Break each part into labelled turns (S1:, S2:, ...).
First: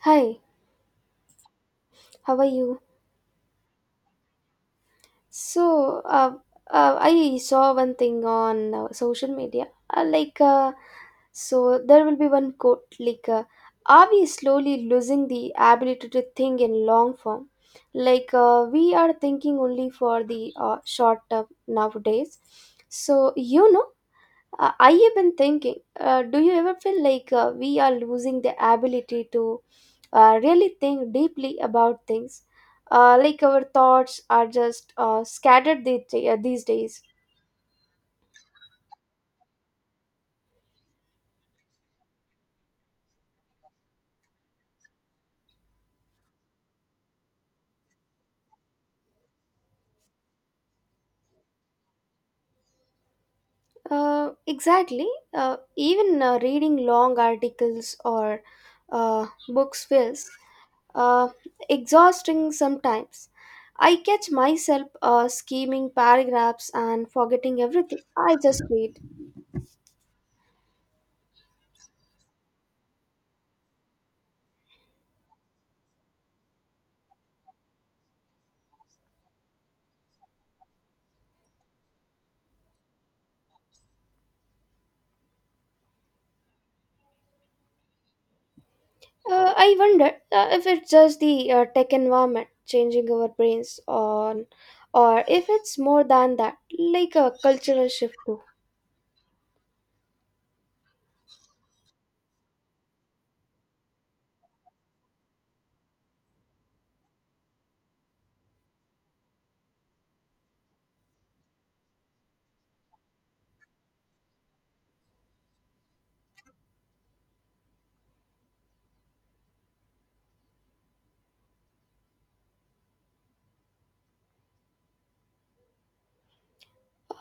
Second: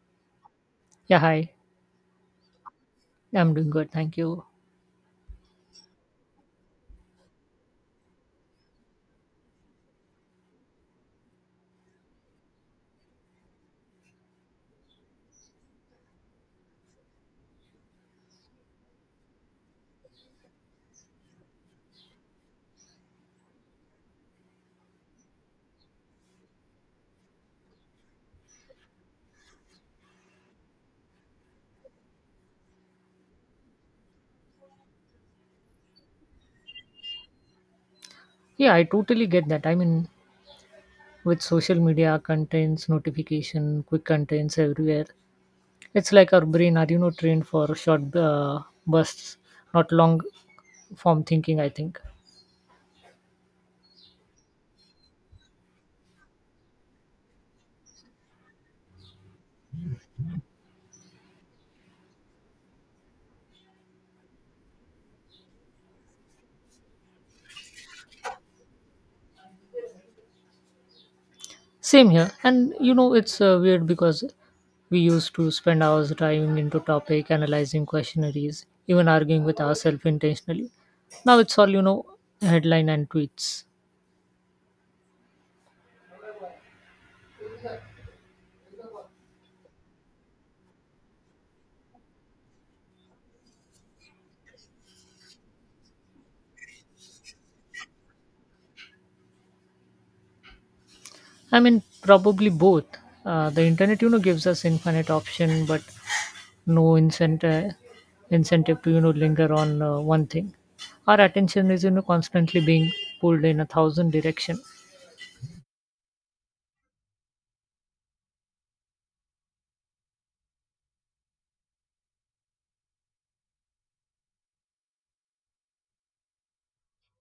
S1: Hi,
S2: Yeah, hi.
S1: how are you?
S2: I'm doing good. Thank you.
S1: So, I saw one thing on social media. So there will be one quote like, are we slowly losing the ability to think in long form? Like, we are thinking only for the short term nowadays. So, I have been thinking, do you ever feel like we are losing the ability to really think deeply about things? Like our thoughts are just scattered these days.
S2: Yeah, I totally get that. I mean, with social media contents, notification, quick contents everywhere, it's like our brain are, you know, trained for short bursts, not long form thinking, I think.
S1: Exactly. Even reading long articles or books feels uh, exhausting sometimes. I catch myself scheming paragraphs and forgetting everything I just read.
S2: Same here. And, you know, it's weird because we used to spend hours diving into topic, analyzing questionnaires, even arguing with ourselves intentionally. Now it's all, you know, headline and tweets.
S1: I wonder if it's just the tech environment changing our brains on, or if it's more than that, like a cultural shift too.
S2: I mean, probably both. The internet, you know, gives us infinite option, but no incentive to, you know, linger on one thing. Our attention is, you know, constantly being pulled in a thousand direction.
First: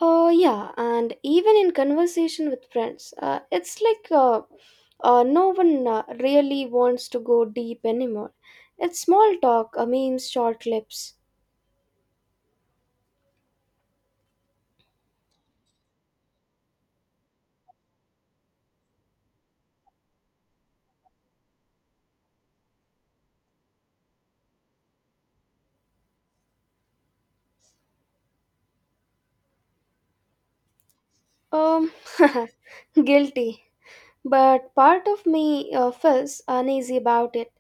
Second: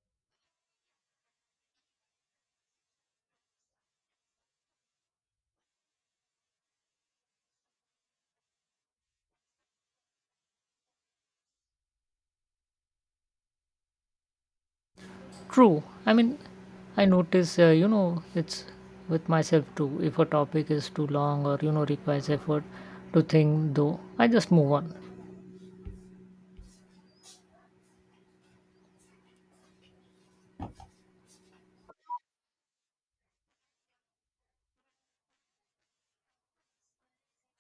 S1: Yeah, and even in conversation with friends, it's like no one really wants to go deep anymore. It's small talk, memes, short clips.
S2: True. I mean, I notice, you know, it's with myself too. If a topic is too long or you know requires effort to think, though, I just move on.
S1: Um, guilty. But part of me feels uneasy about it.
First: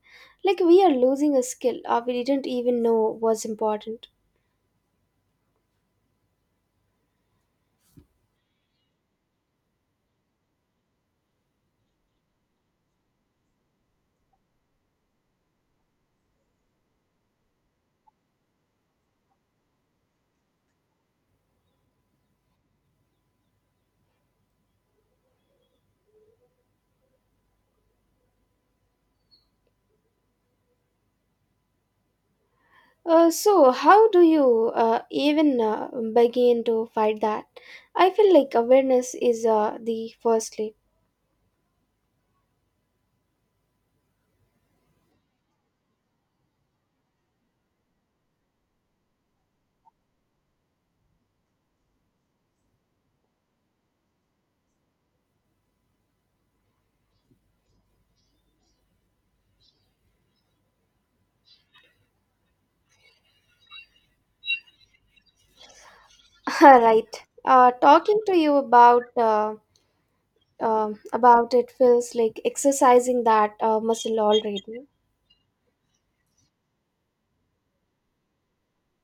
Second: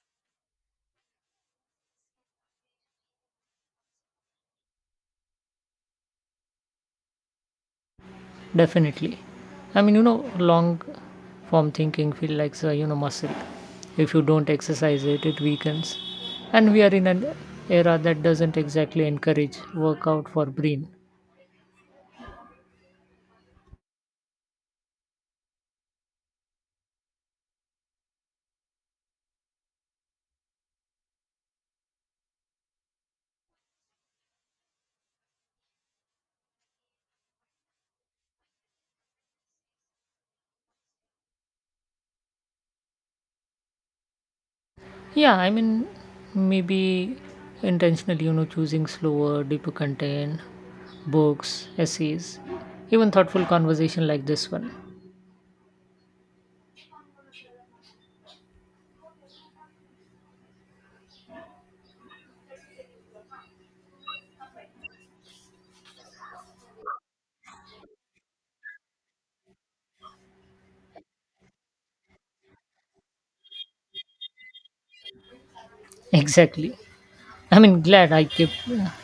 S1: Like we are losing a skill we didn't even know was important.
S2: Definitely. I mean, you know, long form thinking feel like a, you know, muscle. If you don't exercise it, it weakens. And we are in an era that doesn't exactly encourage workout for brain.
S1: So, how do you even begin to fight that? I feel like awareness is the first step.
S2: Yeah, I mean, maybe intentionally, you know, choosing slower, deeper content, books, essays, even thoughtful conversation like this one.
S1: Right. Talking to you about it feels like exercising that muscle already.
S2: Exactly. I mean, glad I kept,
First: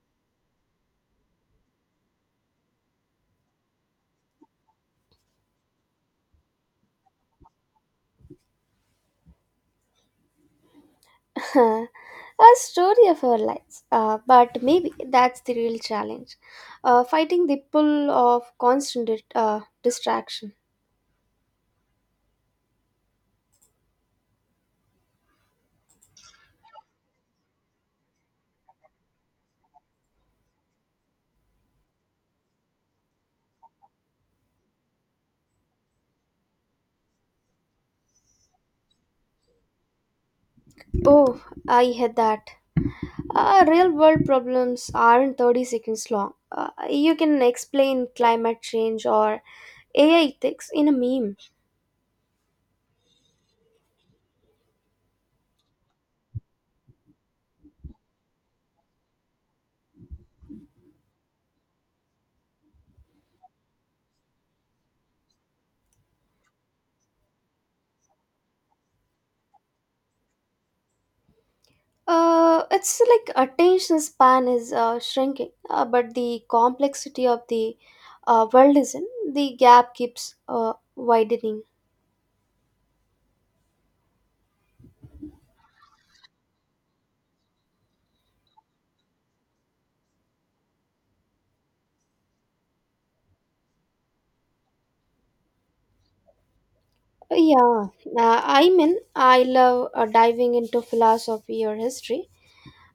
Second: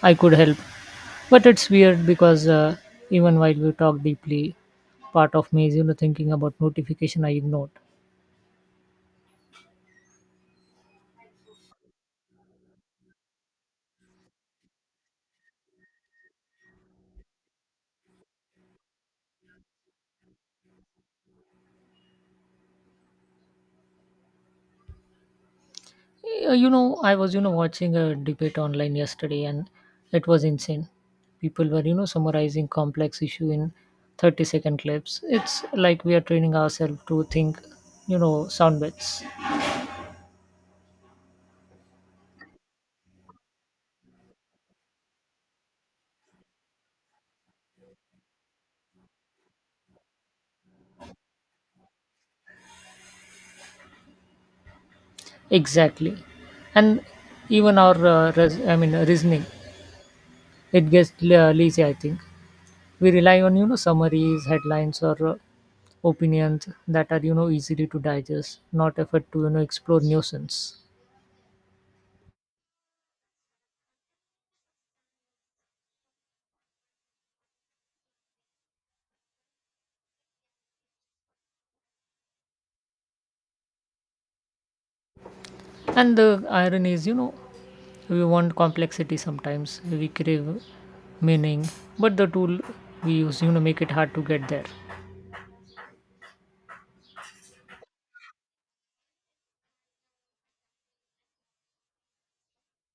S2: I could help. But it's weird because even while we talk deeply, part of me is, you know, thinking about notification I ignored.
S1: A story of our lives. But maybe that's the real challenge, fighting the pull of constant distraction.
S2: You know, I was, you know, watching a debate online yesterday, and it was insane. People were, you know, summarizing complex issue in 30-second clips. It's like we are training ourselves to think, you know, sound bites
S1: Oh, I had that. Real world problems aren't 30 seconds long. You can explain climate change or AI ethics in a meme.
S2: exactly, and even our reasoning it gets lazy. I think we rely on, you know, summaries, headlines, or opinions that are, you know, easily to digest not effort to, you know, explore nuisance.
S1: It's like attention span is shrinking, but the complexity of the world isn't. The gap keeps widening.
S2: And the irony is, you know, we want complexity sometimes we crave meaning but the tool we use, you know, make it hard to get there.
S1: Yeah, I mean, I love diving into philosophy or history.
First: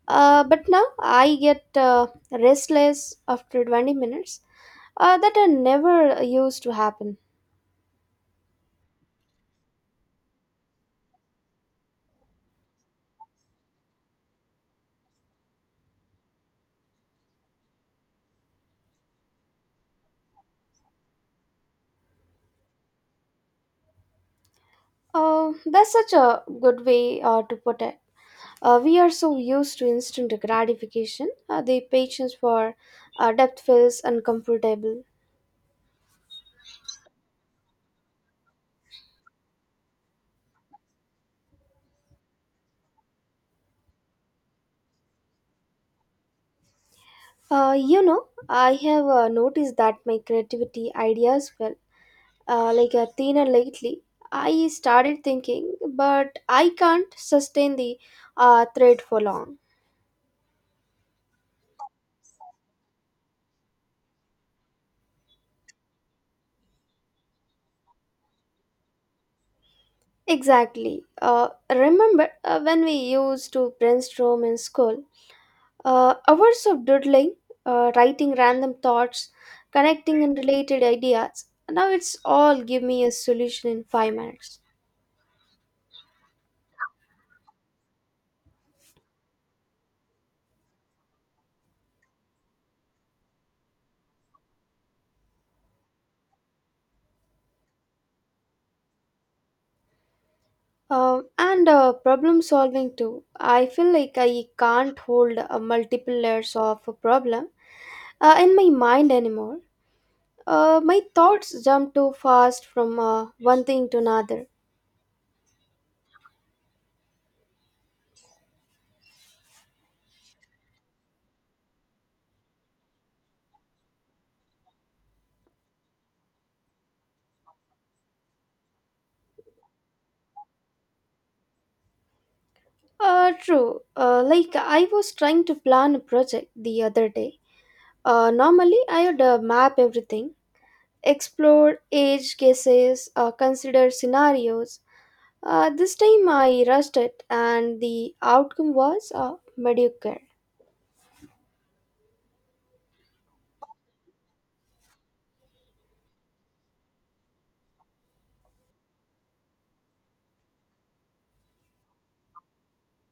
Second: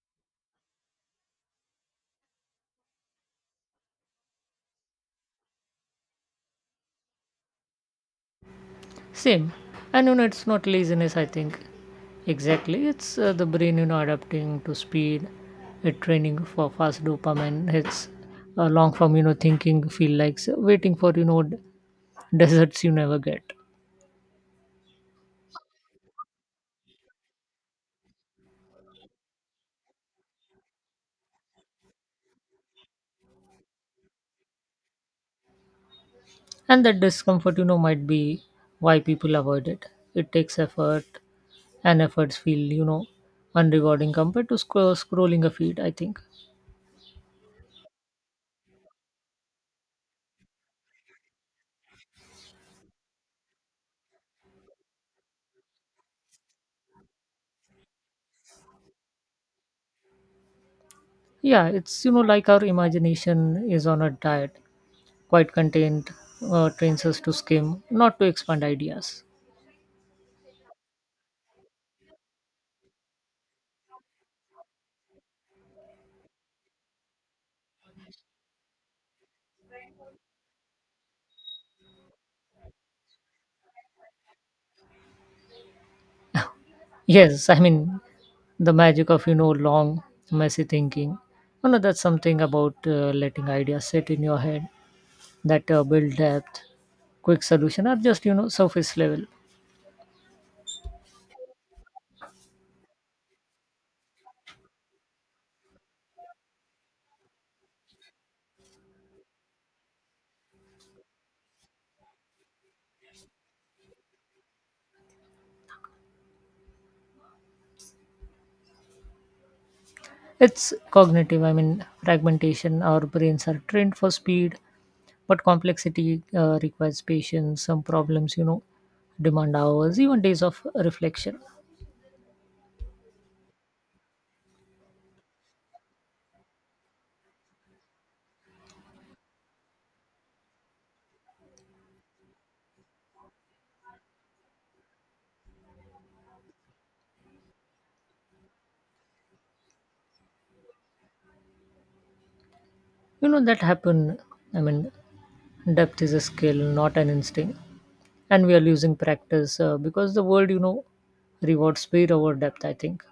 S1: But now I get restless after 20 minutes. That are never used to happen.
S2: Same. And you know it's not laziness, I think. Exactly, it's the brain, you know, adapting to speed. It training for fast dopamine. It's long form, you know, thinking feel like waiting for you know deserts you never get.
S1: That's such a good way to put it. We are so used to instant gratification. The patience for depth feels uncomfortable.
S2: And that discomfort, you know, might be why people avoid it. It takes effort, and efforts feel, you know, unrewarding compared to scrolling a feed, I think.
S1: You know, I have noticed that my creativity ideas well. Like Athena lately, I started thinking, but I can't sustain the thread for long.
S2: Yeah, it's, you know, like our imagination is on a diet. Quite content trains us to skim not to expand ideas.
S1: Exactly. Remember when we used to brainstorm in school? Hours of doodling, writing random thoughts, connecting unrelated ideas. Now it's all, give me a solution in 5 minutes.
S2: Yes, I mean the magic of, you know, long messy thinking, you know, that's something about letting ideas sit in your head that build depth. Quick solution or just, you know, surface level.
S1: And problem solving too. I feel like I can't hold multiple layers of a problem in my mind anymore. My thoughts jump too fast from one thing to another.
S2: It's cognitive, I mean, fragmentation. Our brains are trained for speed, but complexity requires patience. Some problems, you know, demand hours, even days of reflection.
S1: True. Like I was trying to plan a project the other day. Normally, I would map everything, explore edge cases, consider scenarios. This time I rushed it, and the outcome was mediocre.
S2: You know, that happen. I mean, depth is a skill, not an instinct. And we are losing practice because the world, you know, rewards speed over depth, I think.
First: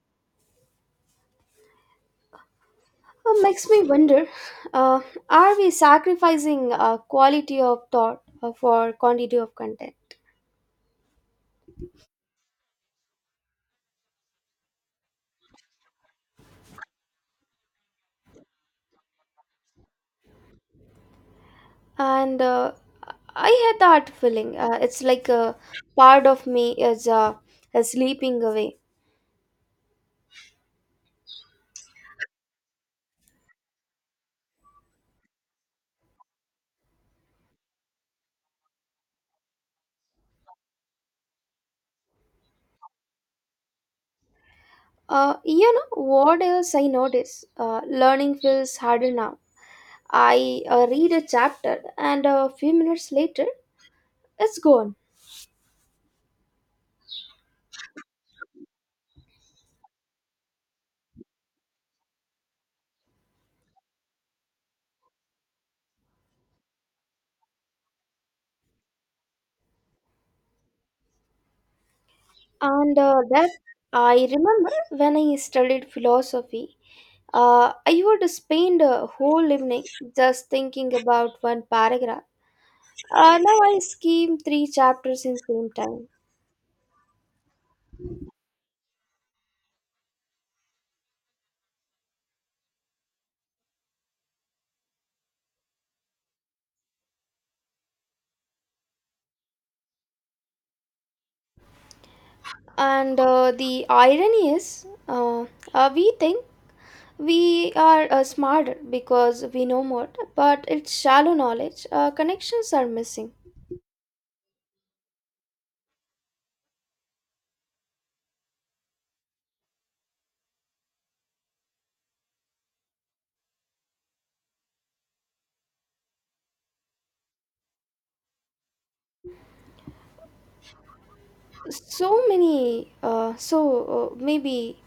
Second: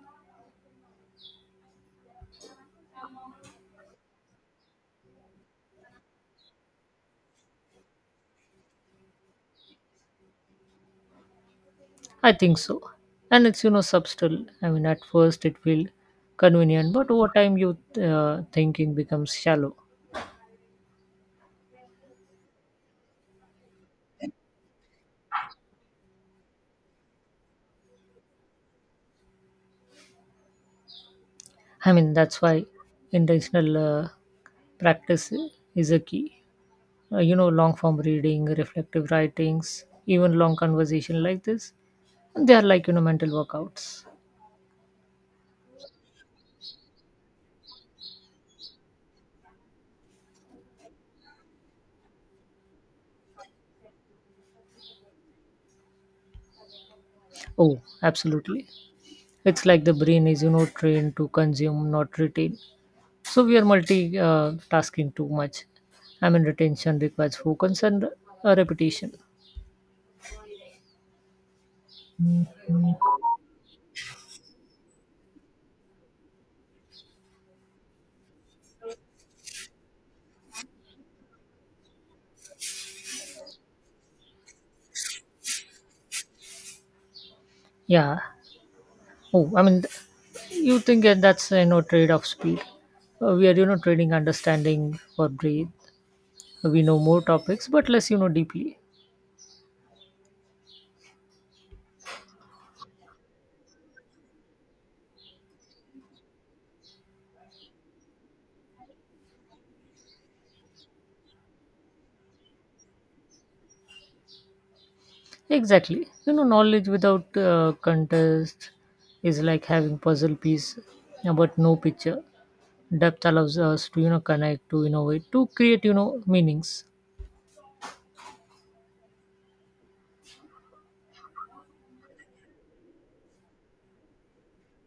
S1: Makes me wonder: uh, Are we sacrificing quality of thought for quantity of content?
S2: I think so. And it's, you know, subtle. I mean, at first it feels convenient, but over time, you thinking becomes shallow.
S1: And I had that feeling, it's like a part of me is sleeping away.
S2: I mean, that's why intentional practice is a key. You know, long form reading, reflective writings, even long conversation like this, they are like, you know, mental workouts.
S1: You know what else I notice, learning feels harder now. I read a chapter and a few minutes later it's gone.
S2: Oh, absolutely. It's like the brain is, you know, trained to consume, not retain. So we are multi tasking too much. I mean, retention requires focus and repetition.
S1: And that I remember, when I studied philosophy, I would spend a whole evening just thinking about one paragraph. Now I skim three chapters in same time.
S2: Yeah. Oh, I mean, you think that's, you know, trade of speed. We are, you know, trading understanding for breathe. We know more topics but less, you know, deeply.
S1: And the irony is, we think we are smarter because we know more, but it's shallow knowledge. Connections are missing.
S2: Exactly, you know, knowledge without contest is like having puzzle piece but no picture. Depth allows us to, you know, connect to innovate to create, you know, meanings.
S1: So many, so maybe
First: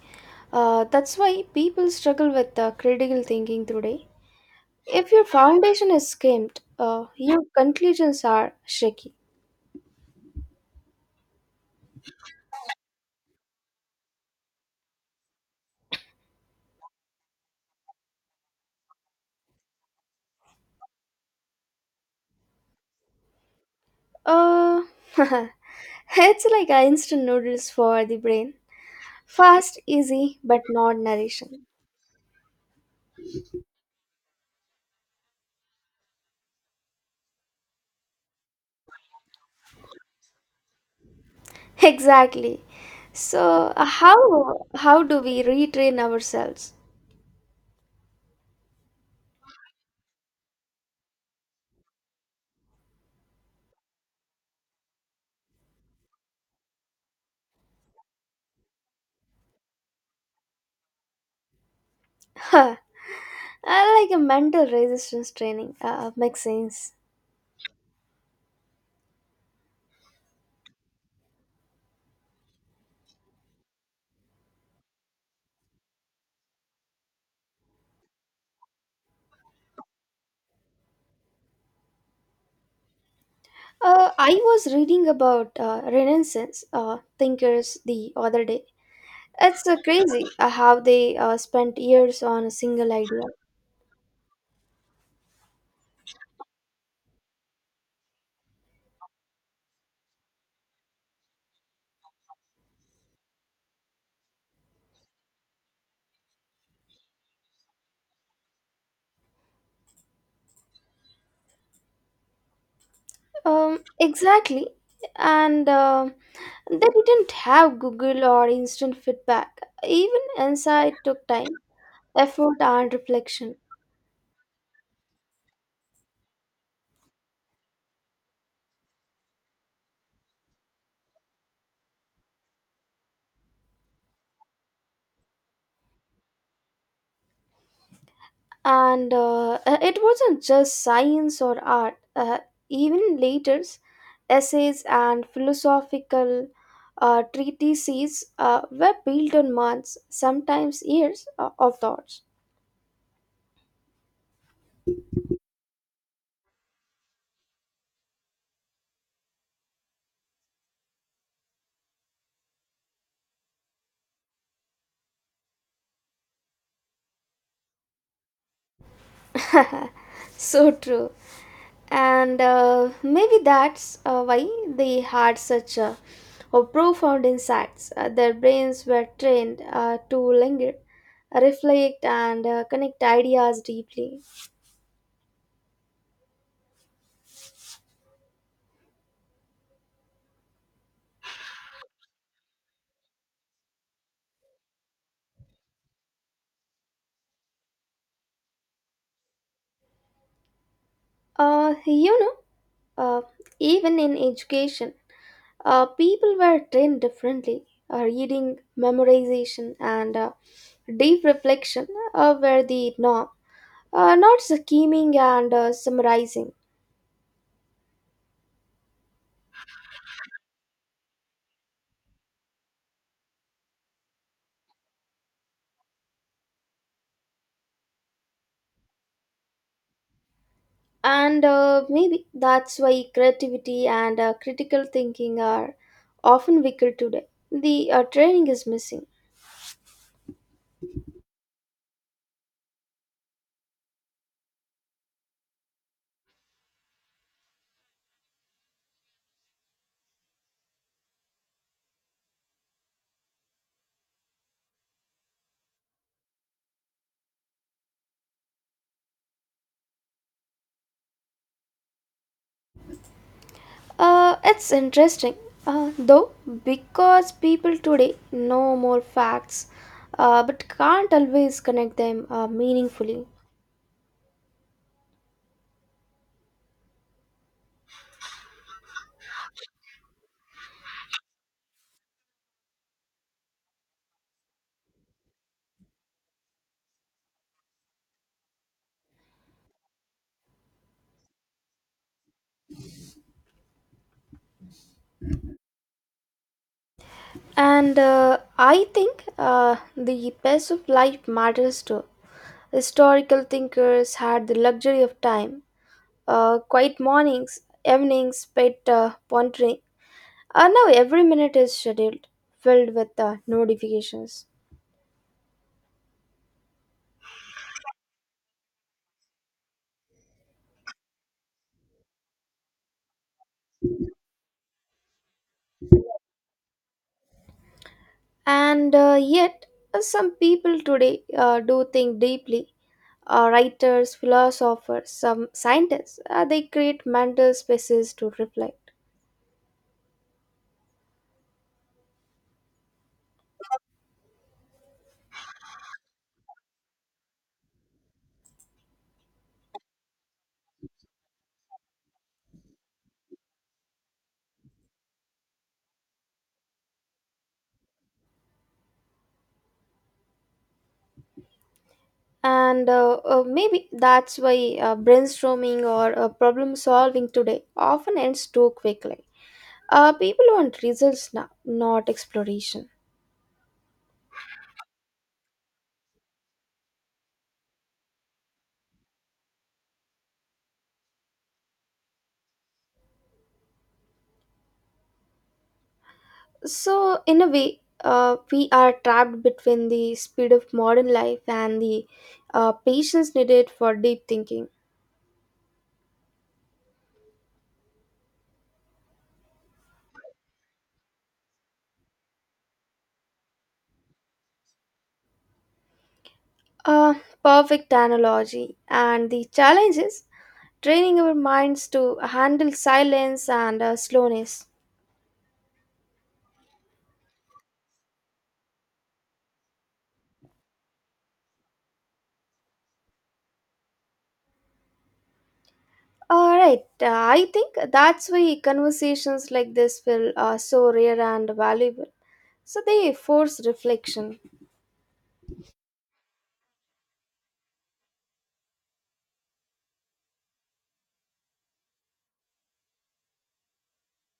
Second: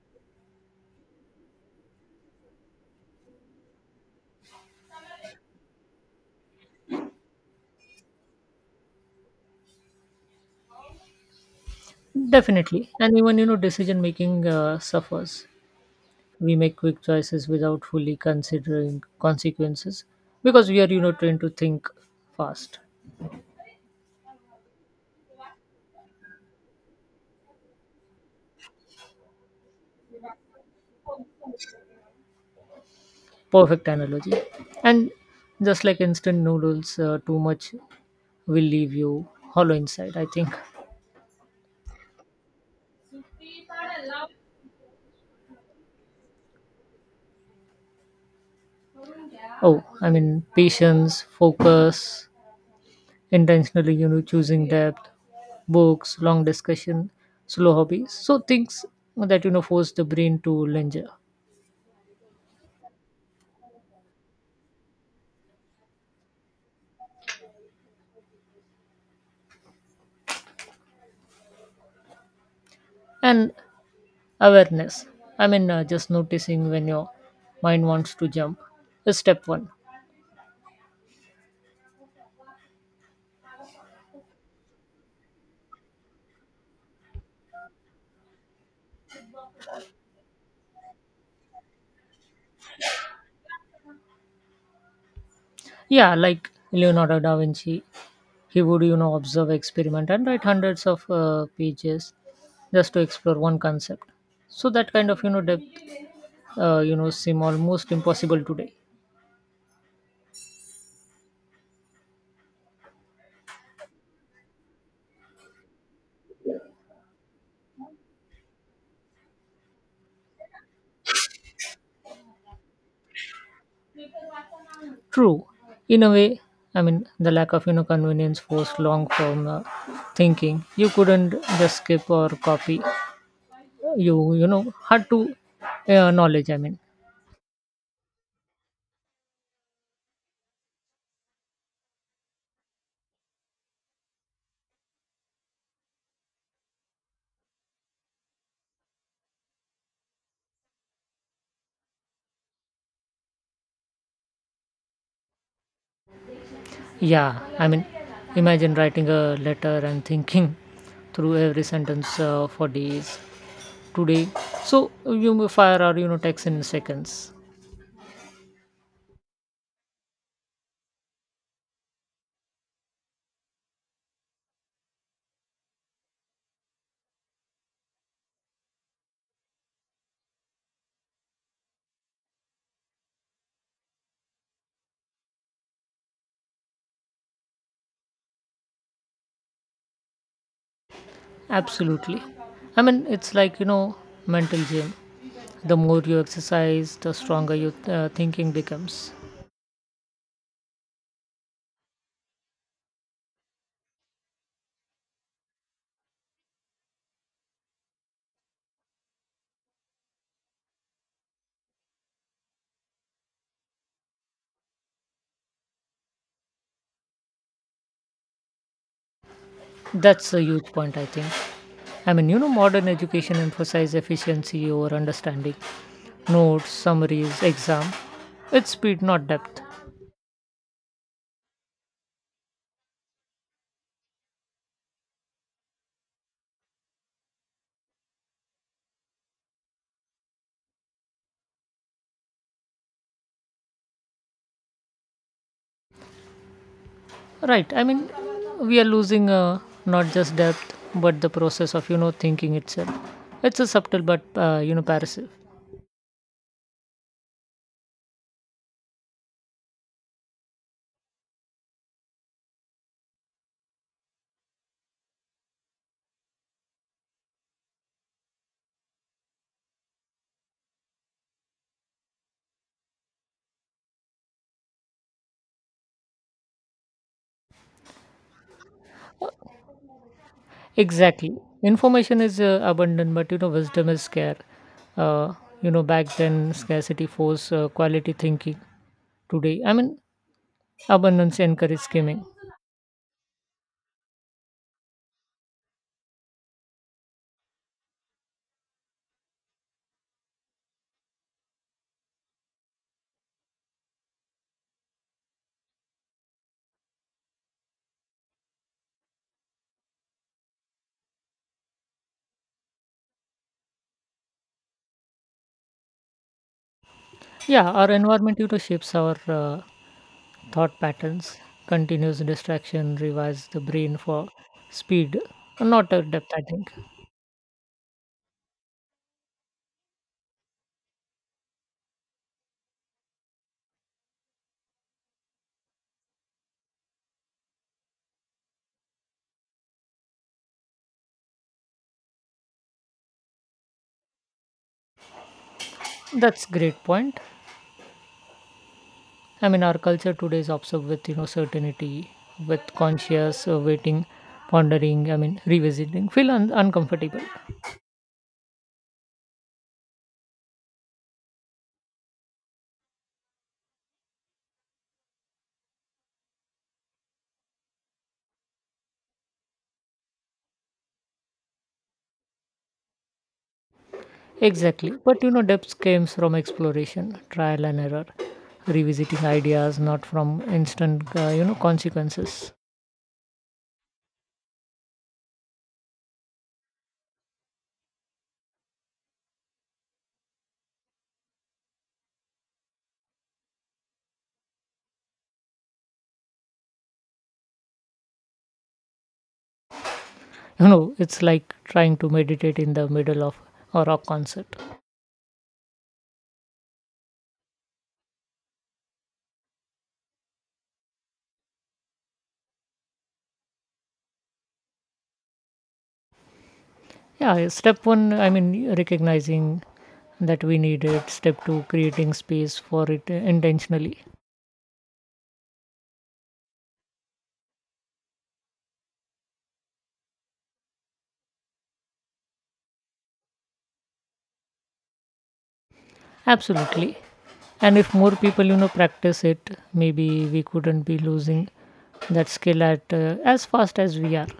S1: that's why people struggle with critical thinking today. If your foundation is skimmed, your conclusions are shaky.
S2: Definitely, and even, you know, decision making suffers. We make quick choices without fully considering consequences because we are, you know, trained to think fast.
S1: Uh, it's like a instant noodles for the brain. Fast, easy, but not nourishing.
S2: Perfect analogy. And just like instant noodles too much will leave you hollow inside, I think.
S1: Exactly. So how do we retrain ourselves?
S2: Oh, I mean patience focus intentionally, you know, choosing depth, books, long discussion, slow hobbies so things that, you know, force the brain to linger.
S1: Huh. I like a mental resistance training. Makes sense.
S2: And awareness, I mean just noticing when your mind wants to jump is step one.
S1: I was reading about Renaissance thinkers the other day. It's crazy how they spent years on a single idea.
S2: Yeah, like Leonardo da Vinci, he would, you know, observe experiment and write hundreds of pages just to explore one concept. So that kind of, you know, depth you know seem almost impossible today.
S1: Exactly, and they didn't have Google or instant feedback. Even insight took time, effort, and reflection.
S2: True, in a way, I mean the lack of, you know, convenience forced long form thinking. You couldn't just skip or copy. You know had to knowledge, I mean.
S1: And it wasn't just science or art, even later's essays and philosophical treatises were built on months, sometimes years of thoughts.
S2: Yeah, I mean imagine writing a letter and thinking through every sentence for days. Today, so you may fire or, you know, text in seconds.
S1: So true, and maybe that's why they had such a or profound insights. Their brains were trained to linger, reflect, and connect ideas deeply.
S2: Absolutely, I mean it's like, you know, mental gym. The more you exercise the stronger your thinking becomes.
S1: You know, Uh, even in education, people were trained differently. Reading, memorization, and deep reflection were the norm, not scheming and summarizing.
S2: That's a huge point, I think. I mean, you know, modern education emphasizes efficiency over understanding. Notes, summaries, exam. It's speed not depth.
S1: And maybe that's why creativity and critical thinking are often weaker today. The training is missing.
S2: Right, I mean we are losing not just depth but the process of, you know, thinking itself. It's a subtle but you know passive.
S1: It's interesting, though, because people today know more facts but can't always connect them meaningfully.
S2: Exactly, information is abundant but, you know, wisdom is scarce. uh, you know back then scarcity forced quality thinking. Today, I mean, abundance encourages gaming.
S1: And I think the pace of life matters too. Historical thinkers had the luxury of time, quiet mornings, evenings spent pondering. Now every minute is scheduled, filled with notifications.
S2: Yeah, our environment, you know, shapes our thought patterns. Continuous distraction revives the brain for speed, not depth, I think.
S1: And yet, some people today do think deeply. Writers, philosophers, some scientists, they create mental spaces to reflect.
S2: That's great point. I mean, our culture today is obsessed with, you know, certainty, with conscious waiting, pondering. I mean, revisiting. Feel uncomfortable.
S1: And maybe that's why brainstorming or problem solving today often ends too quickly. People want results now, not exploration.
S2: Exactly, but you know, depth comes from exploration, trial and error, revisiting ideas, not from instant you know consequences.
S1: So, in a way, we are trapped between the speed of modern life and the patience needed for deep thinking.
S2: You know, it's like trying to meditate in the middle of a rock concert.
S1: A perfect analogy. And the challenge is training our minds to handle silence and slowness.
S2: Yeah, step one I mean recognizing that we need it. Step two creating space for it intentionally.
S1: All right, I think that's why conversations like this feel so rare and valuable. So they force reflection.
S2: Absolutely, and if more people, you know, practice it maybe we couldn't be losing that skill at as fast as we are.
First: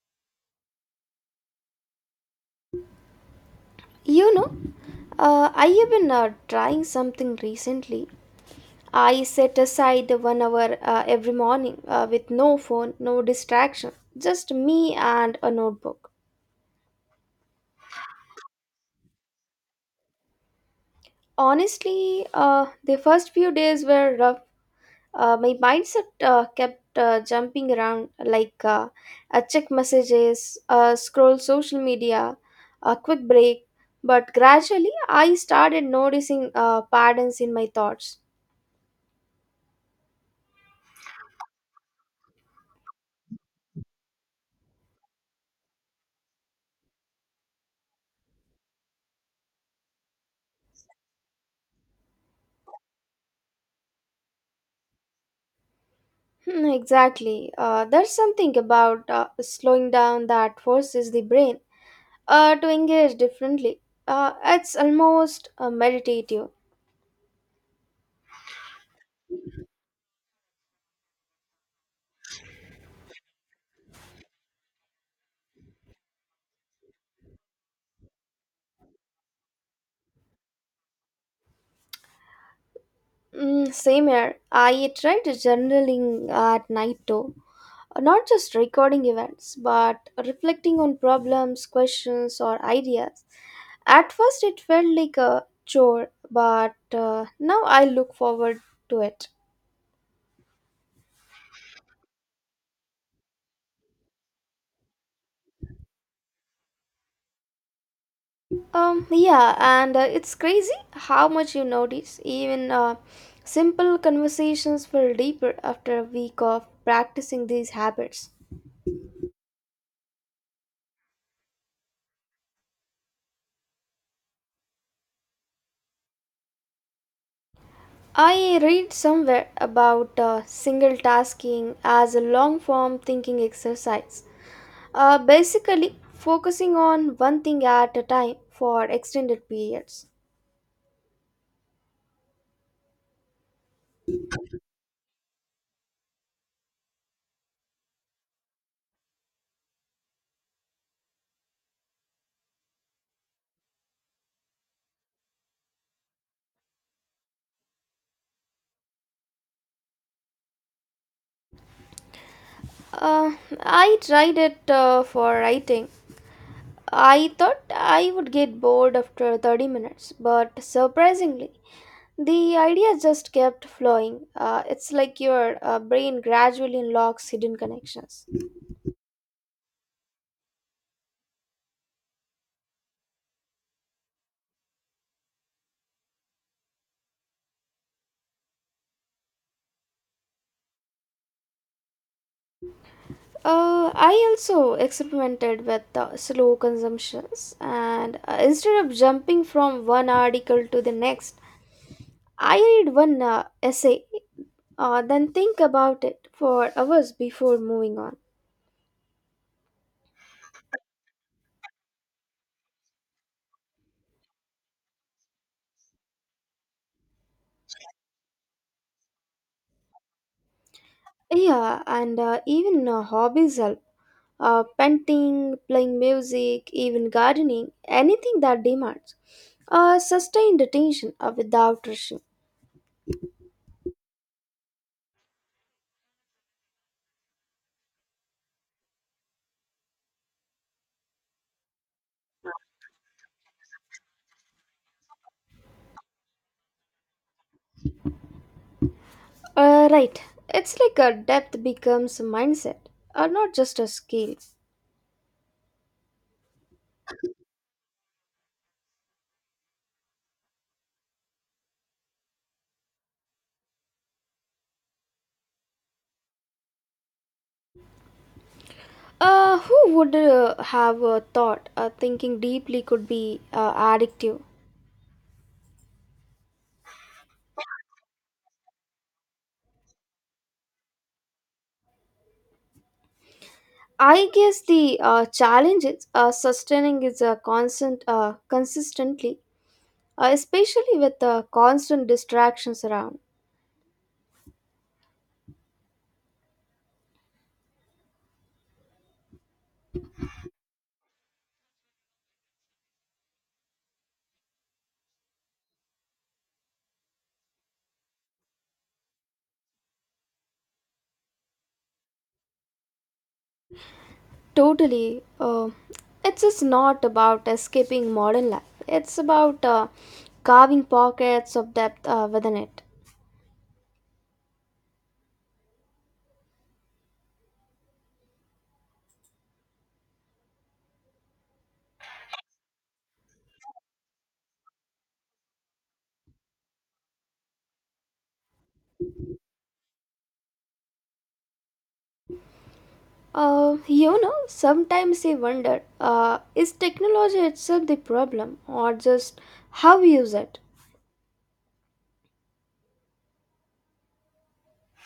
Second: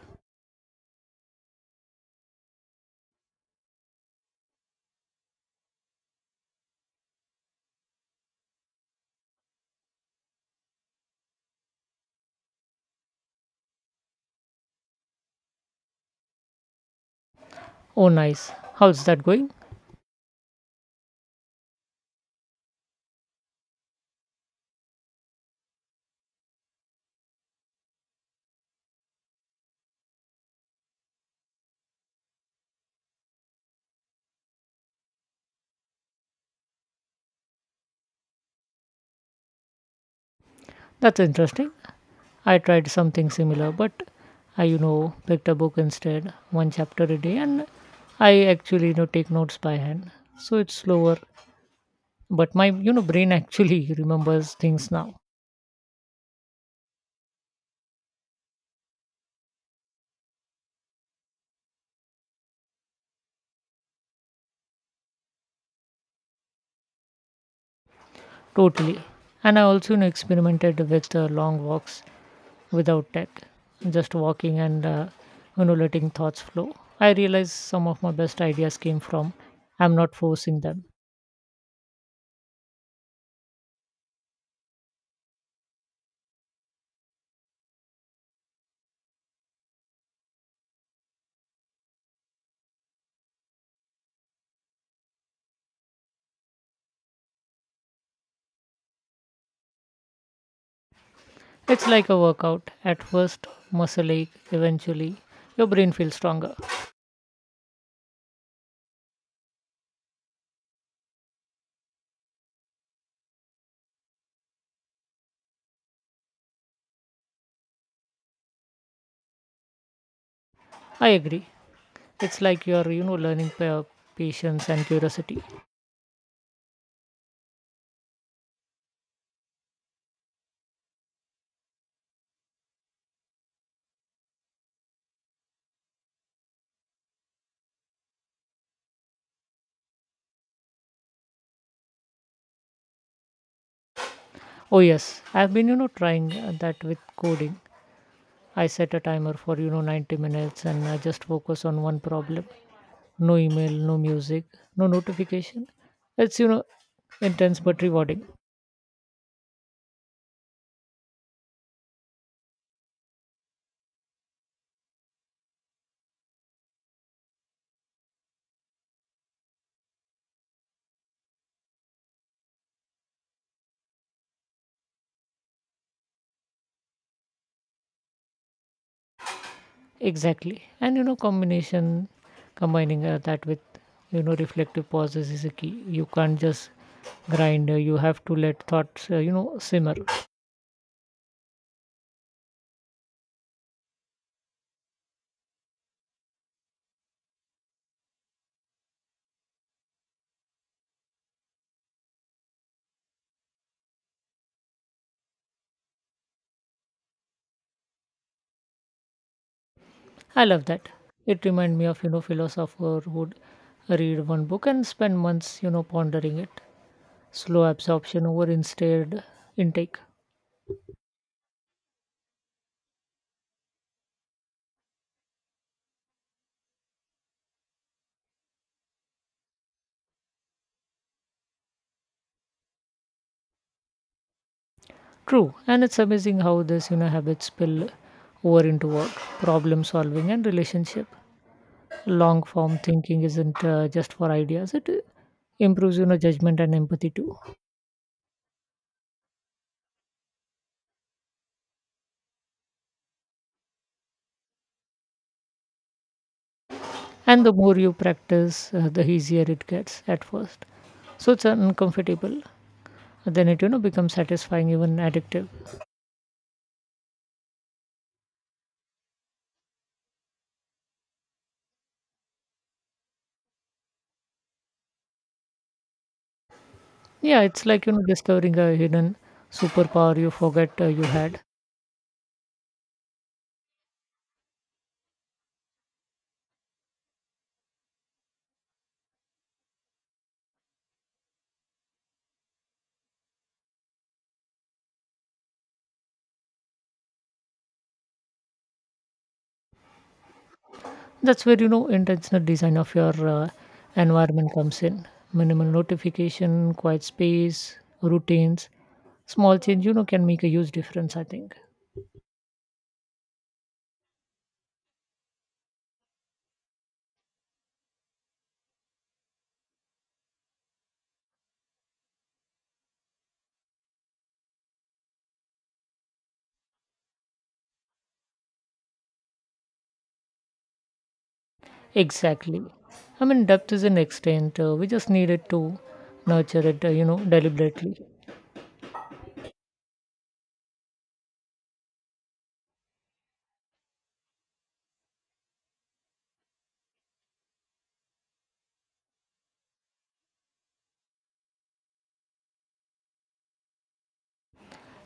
S1: You know, I have been trying something recently. I set aside 1 hour every morning with no phone, no distraction, just me and a notebook.
S2: Oh nice, how's that going?
S1: Honestly, the first few days were rough. My mindset kept jumping around, like, I check messages, scroll social media, a quick break. But gradually, I started noticing patterns in my thoughts.
S2: That's interesting. I tried something similar, but I, you know, picked a book instead, one chapter a day, and I actually, you know, take notes by hand. So it's slower, but my, you know, brain actually remembers things now.
S1: Hmm, exactly. There's something about slowing down that forces the brain to engage differently. It's almost meditative.
S2: Totally. And I also, you know, experimented with long walks without tech, just walking and, you know, letting thoughts flow. I realized some of my best ideas came from I'm not forcing them.
S1: Mm, same here. I tried journaling at night too. Not just recording events, but reflecting on problems, questions, or ideas. At first, it felt like a chore, but now I look forward to it.
S2: It's like a workout. At first, muscle ache, eventually, your brain feels stronger.
S1: Yeah, and it's crazy how much you notice. Even simple conversations feel deeper after a week of practicing these habits.
S2: I agree. It's like you are, you know, learning patience and curiosity.
S1: I read somewhere about single tasking as a long form thinking exercise. Basically, focusing on one thing at a time for extended periods.
S2: Oh yes, I've been, you know, trying that with coding. I set a timer for, you know, 90 minutes and I just focus on one problem. No email, no music, no notification. It's, you know, intense but rewarding.
S1: Uh, I tried it for writing. I thought I would get bored after 30 minutes, but surprisingly, the idea just kept flowing. It's like your brain gradually unlocks hidden connections.
S2: Exactly. And, you know, combining that with, you know, reflective pauses is a key. You can't just grind. You have to let thoughts, you know, simmer.
S1: I also experimented with slow consumptions, and instead of jumping from one article to the next, I read one essay, then think about it for hours before moving on.
S2: I love that. It reminds me of, you know, philosopher who would read one book and spend months, you know, pondering it. Slow absorption over instead intake.
S1: Yeah, and even hobbies help. Painting, playing music, even gardening, anything that demands sustained attention without rushing.
S2: True. And it's amazing how this, you know, habits spill over into work, problem solving and relationship. Long form thinking isn't just for ideas. It improves, you know, judgment and empathy too.
S1: Right, it's like a depth becomes a mindset, not just a skill.
S2: And the more you practice, the easier it gets at first. So it's uncomfortable. Then it, you know, becomes satisfying, even addictive.
S1: Who would have thought thinking deeply could be addictive?
S2: Yeah, it's, like you know, discovering a hidden superpower you forget you had.
S1: I guess the challenge is sustaining is consistently, especially with constant distractions around.
S2: That's where, you know, intentional design of your environment comes in. Minimal notification, quiet space, routines, small change, you know, can make a huge difference, I think.
S1: Totally, it's just not about escaping modern life. It's about carving pockets of depth within it.
S2: Exactly. I mean depth is an extent. We just need it to nurture it, you know, deliberately.
S1: You know, sometimes I wonder, is technology itself the problem or just how we use it?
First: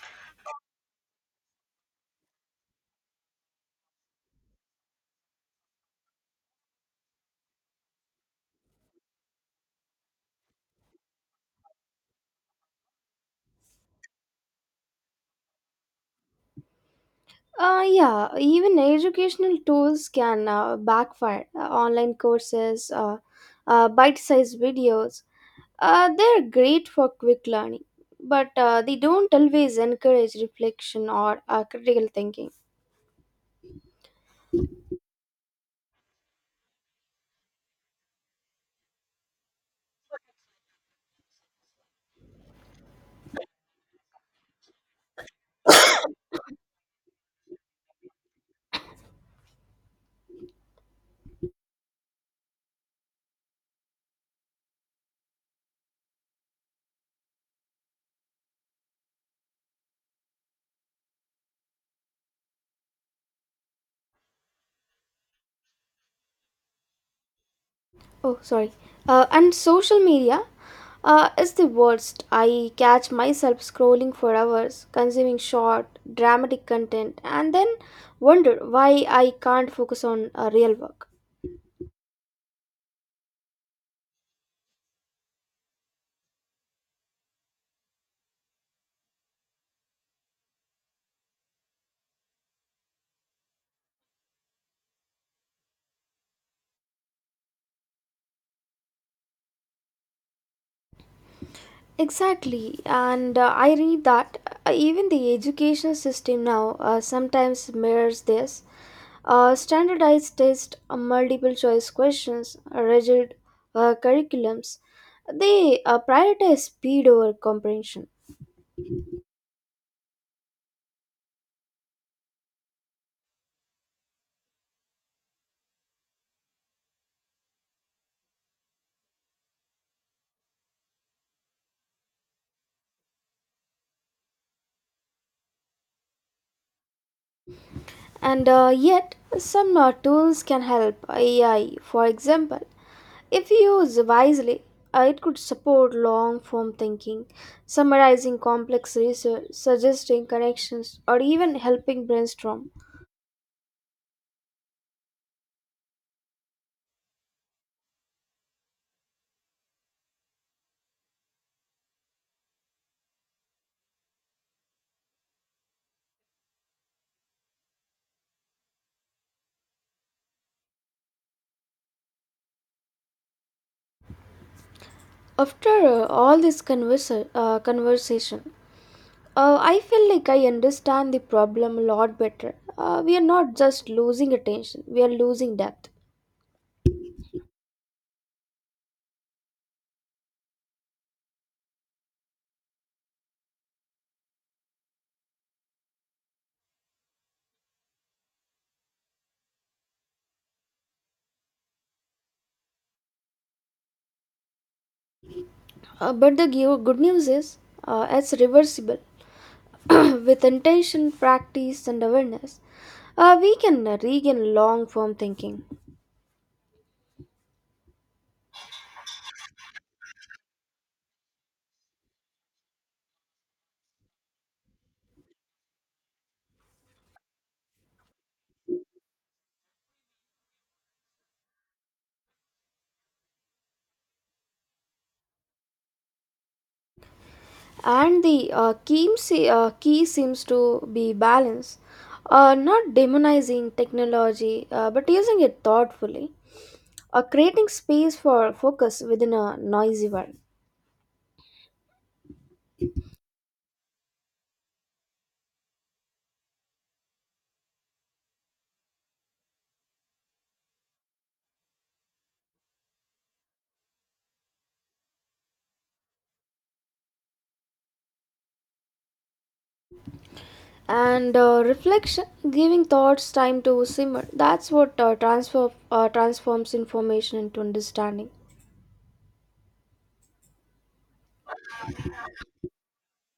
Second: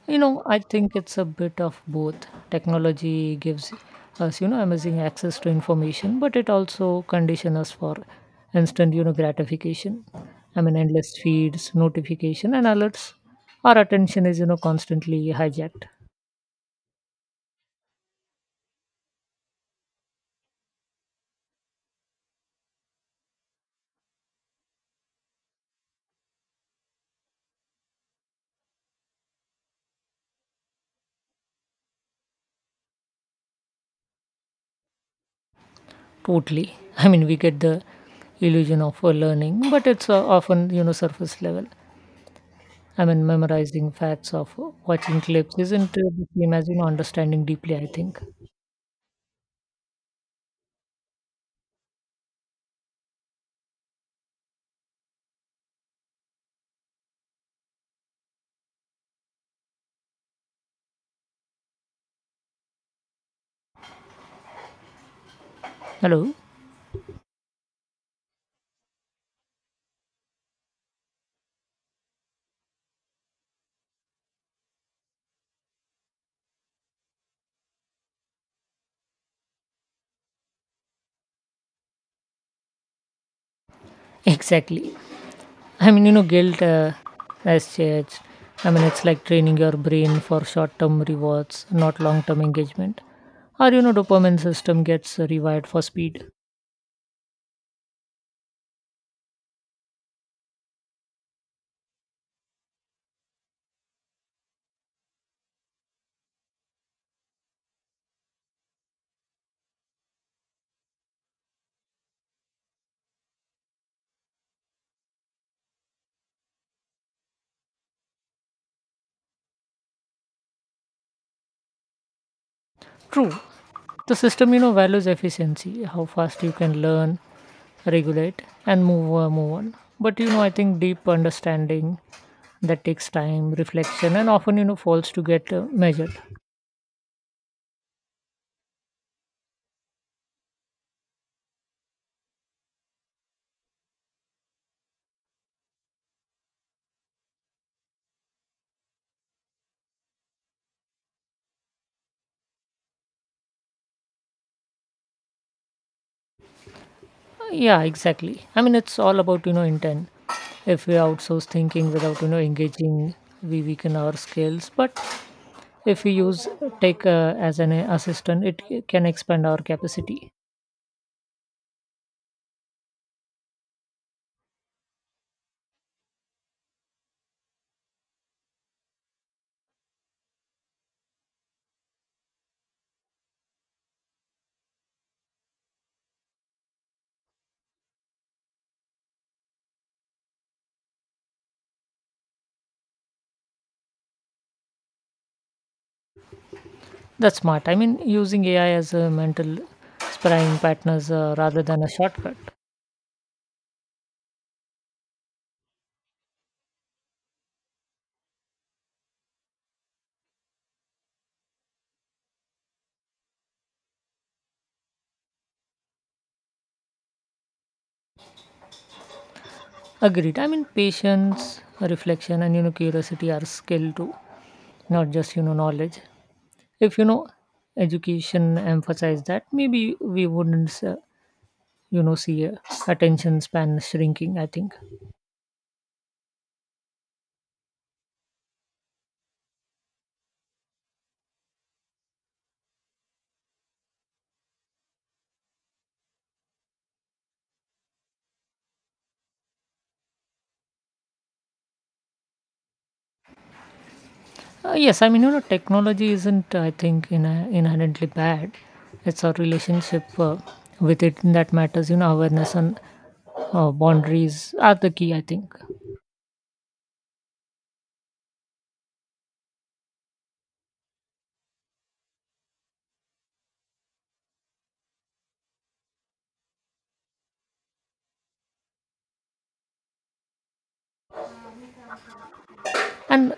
S2: You know, I think it's a bit of both. Technology gives us, you know, amazing access to information, but it also conditions us for instant, you know, gratification. I mean, endless feeds, notification, and alerts. Our attention is, you know, constantly hijacked.
S1: Yeah, even educational tools can backfire. Online courses, bite sized videos, they're great for quick learning, but they don't always encourage reflection or critical thinking.
S2: Totally. I mean, we get the illusion of learning, but it's often, you know, surface level. I mean, memorizing facts of watching clips isn't the same as, you know, understanding deeply, I think. Hello?
S1: Oh, sorry. And social media, it's the worst. I catch myself scrolling for hours, consuming short, dramatic content, and then wonder why I can't focus on real work.
S2: Exactly. I mean, you know, guilt as such. I mean, it's like training your brain for short-term rewards, not long-term engagement. Or you know, dopamine system gets rewired for speed.
S1: Exactly, and I read that even the education system now sometimes mirrors this. Standardized tests, multiple choice questions, rigid curriculums, they prioritize speed over comprehension.
S2: True, the system, you know, values efficiency, how fast you can learn, regulate, and move on. But you know, I think deep understanding that takes time, reflection, and often, you know, falls to get measured.
S1: And yet, some tools can help AI. For example, if used wisely, it could support long form thinking, summarizing complex research, suggesting connections, or even helping brainstorm.
S2: Yeah, exactly. I mean, it's all about, you know, intent. If we outsource thinking without, you know, engaging, we weaken our skills. But if we use tech as an assistant, it can expand our capacity.
S1: After all this conversation, I feel like I understand the problem a lot better. We are not just losing attention, we are losing depth.
S2: That's smart. I mean, using AI as a mental sparring partners rather than a shortcut.
S1: But the good news is, it's reversible. With intention, practice, and awareness, we can regain long form thinking.
S2: Agreed. I mean, patience, reflection, and, you know, curiosity are skill too, not just, you know, knowledge. If you know education emphasize that, maybe we wouldn't. You know see attention span shrinking, I think.
S1: And the key seems to be balance, not demonizing technology, but using it thoughtfully, creating space for focus within a noisy world.
S2: Yes, I mean, you know, technology isn't, I think, in inherently bad. It's our relationship with it that matters. You know, awareness and boundaries are the key, I think.
S1: And reflection, giving thoughts time to simmer, that's what transforms information into understanding.
S2: And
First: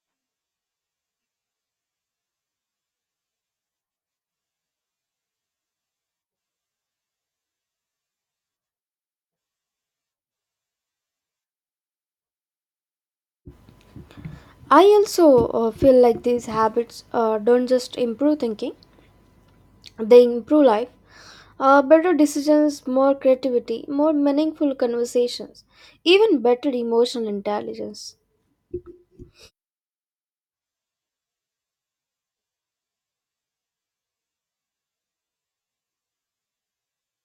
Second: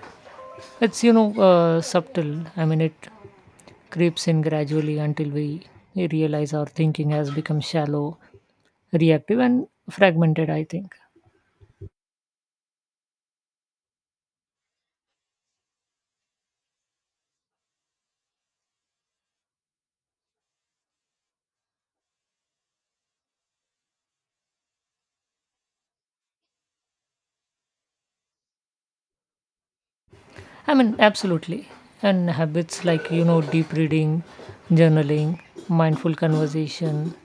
S2: it's, you know, subtle, I mean it creeps in gradually until we realize our thinking has become shallow, reactive and fragmented, I think.
S1: I also feel like these habits don't just improve thinking, they improve life. Better decisions, more creativity, more meaningful conversations, even better emotional intelligence.
S2: I mean, absolutely. And habits like, you know, deep reading, journaling, mindful conversation,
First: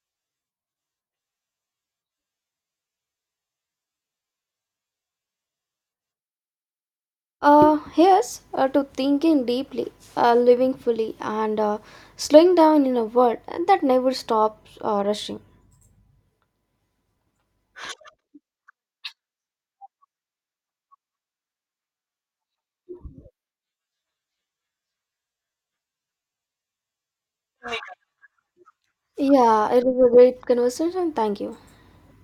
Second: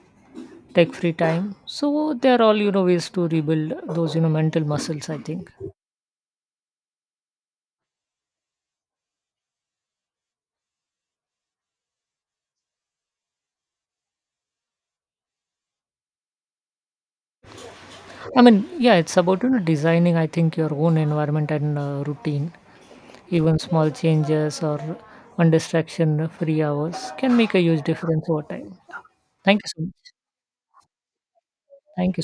S2: tech free time. So they're all, you know, ways to rebuild those, you know, mental muscles, I think.
S1: Here's to thinking deeply, living fully, and slowing down in a world that never stops rushing.
S2: I mean, yeah, it's about, you know, designing, I think, your own environment and routine. Even small changes or one distraction free hours can make a huge difference over time. Thank you
S1: Yeah, it
S2: so
S1: was
S2: much.
S1: a great conversation. Thank you.
S2: Thank you. So.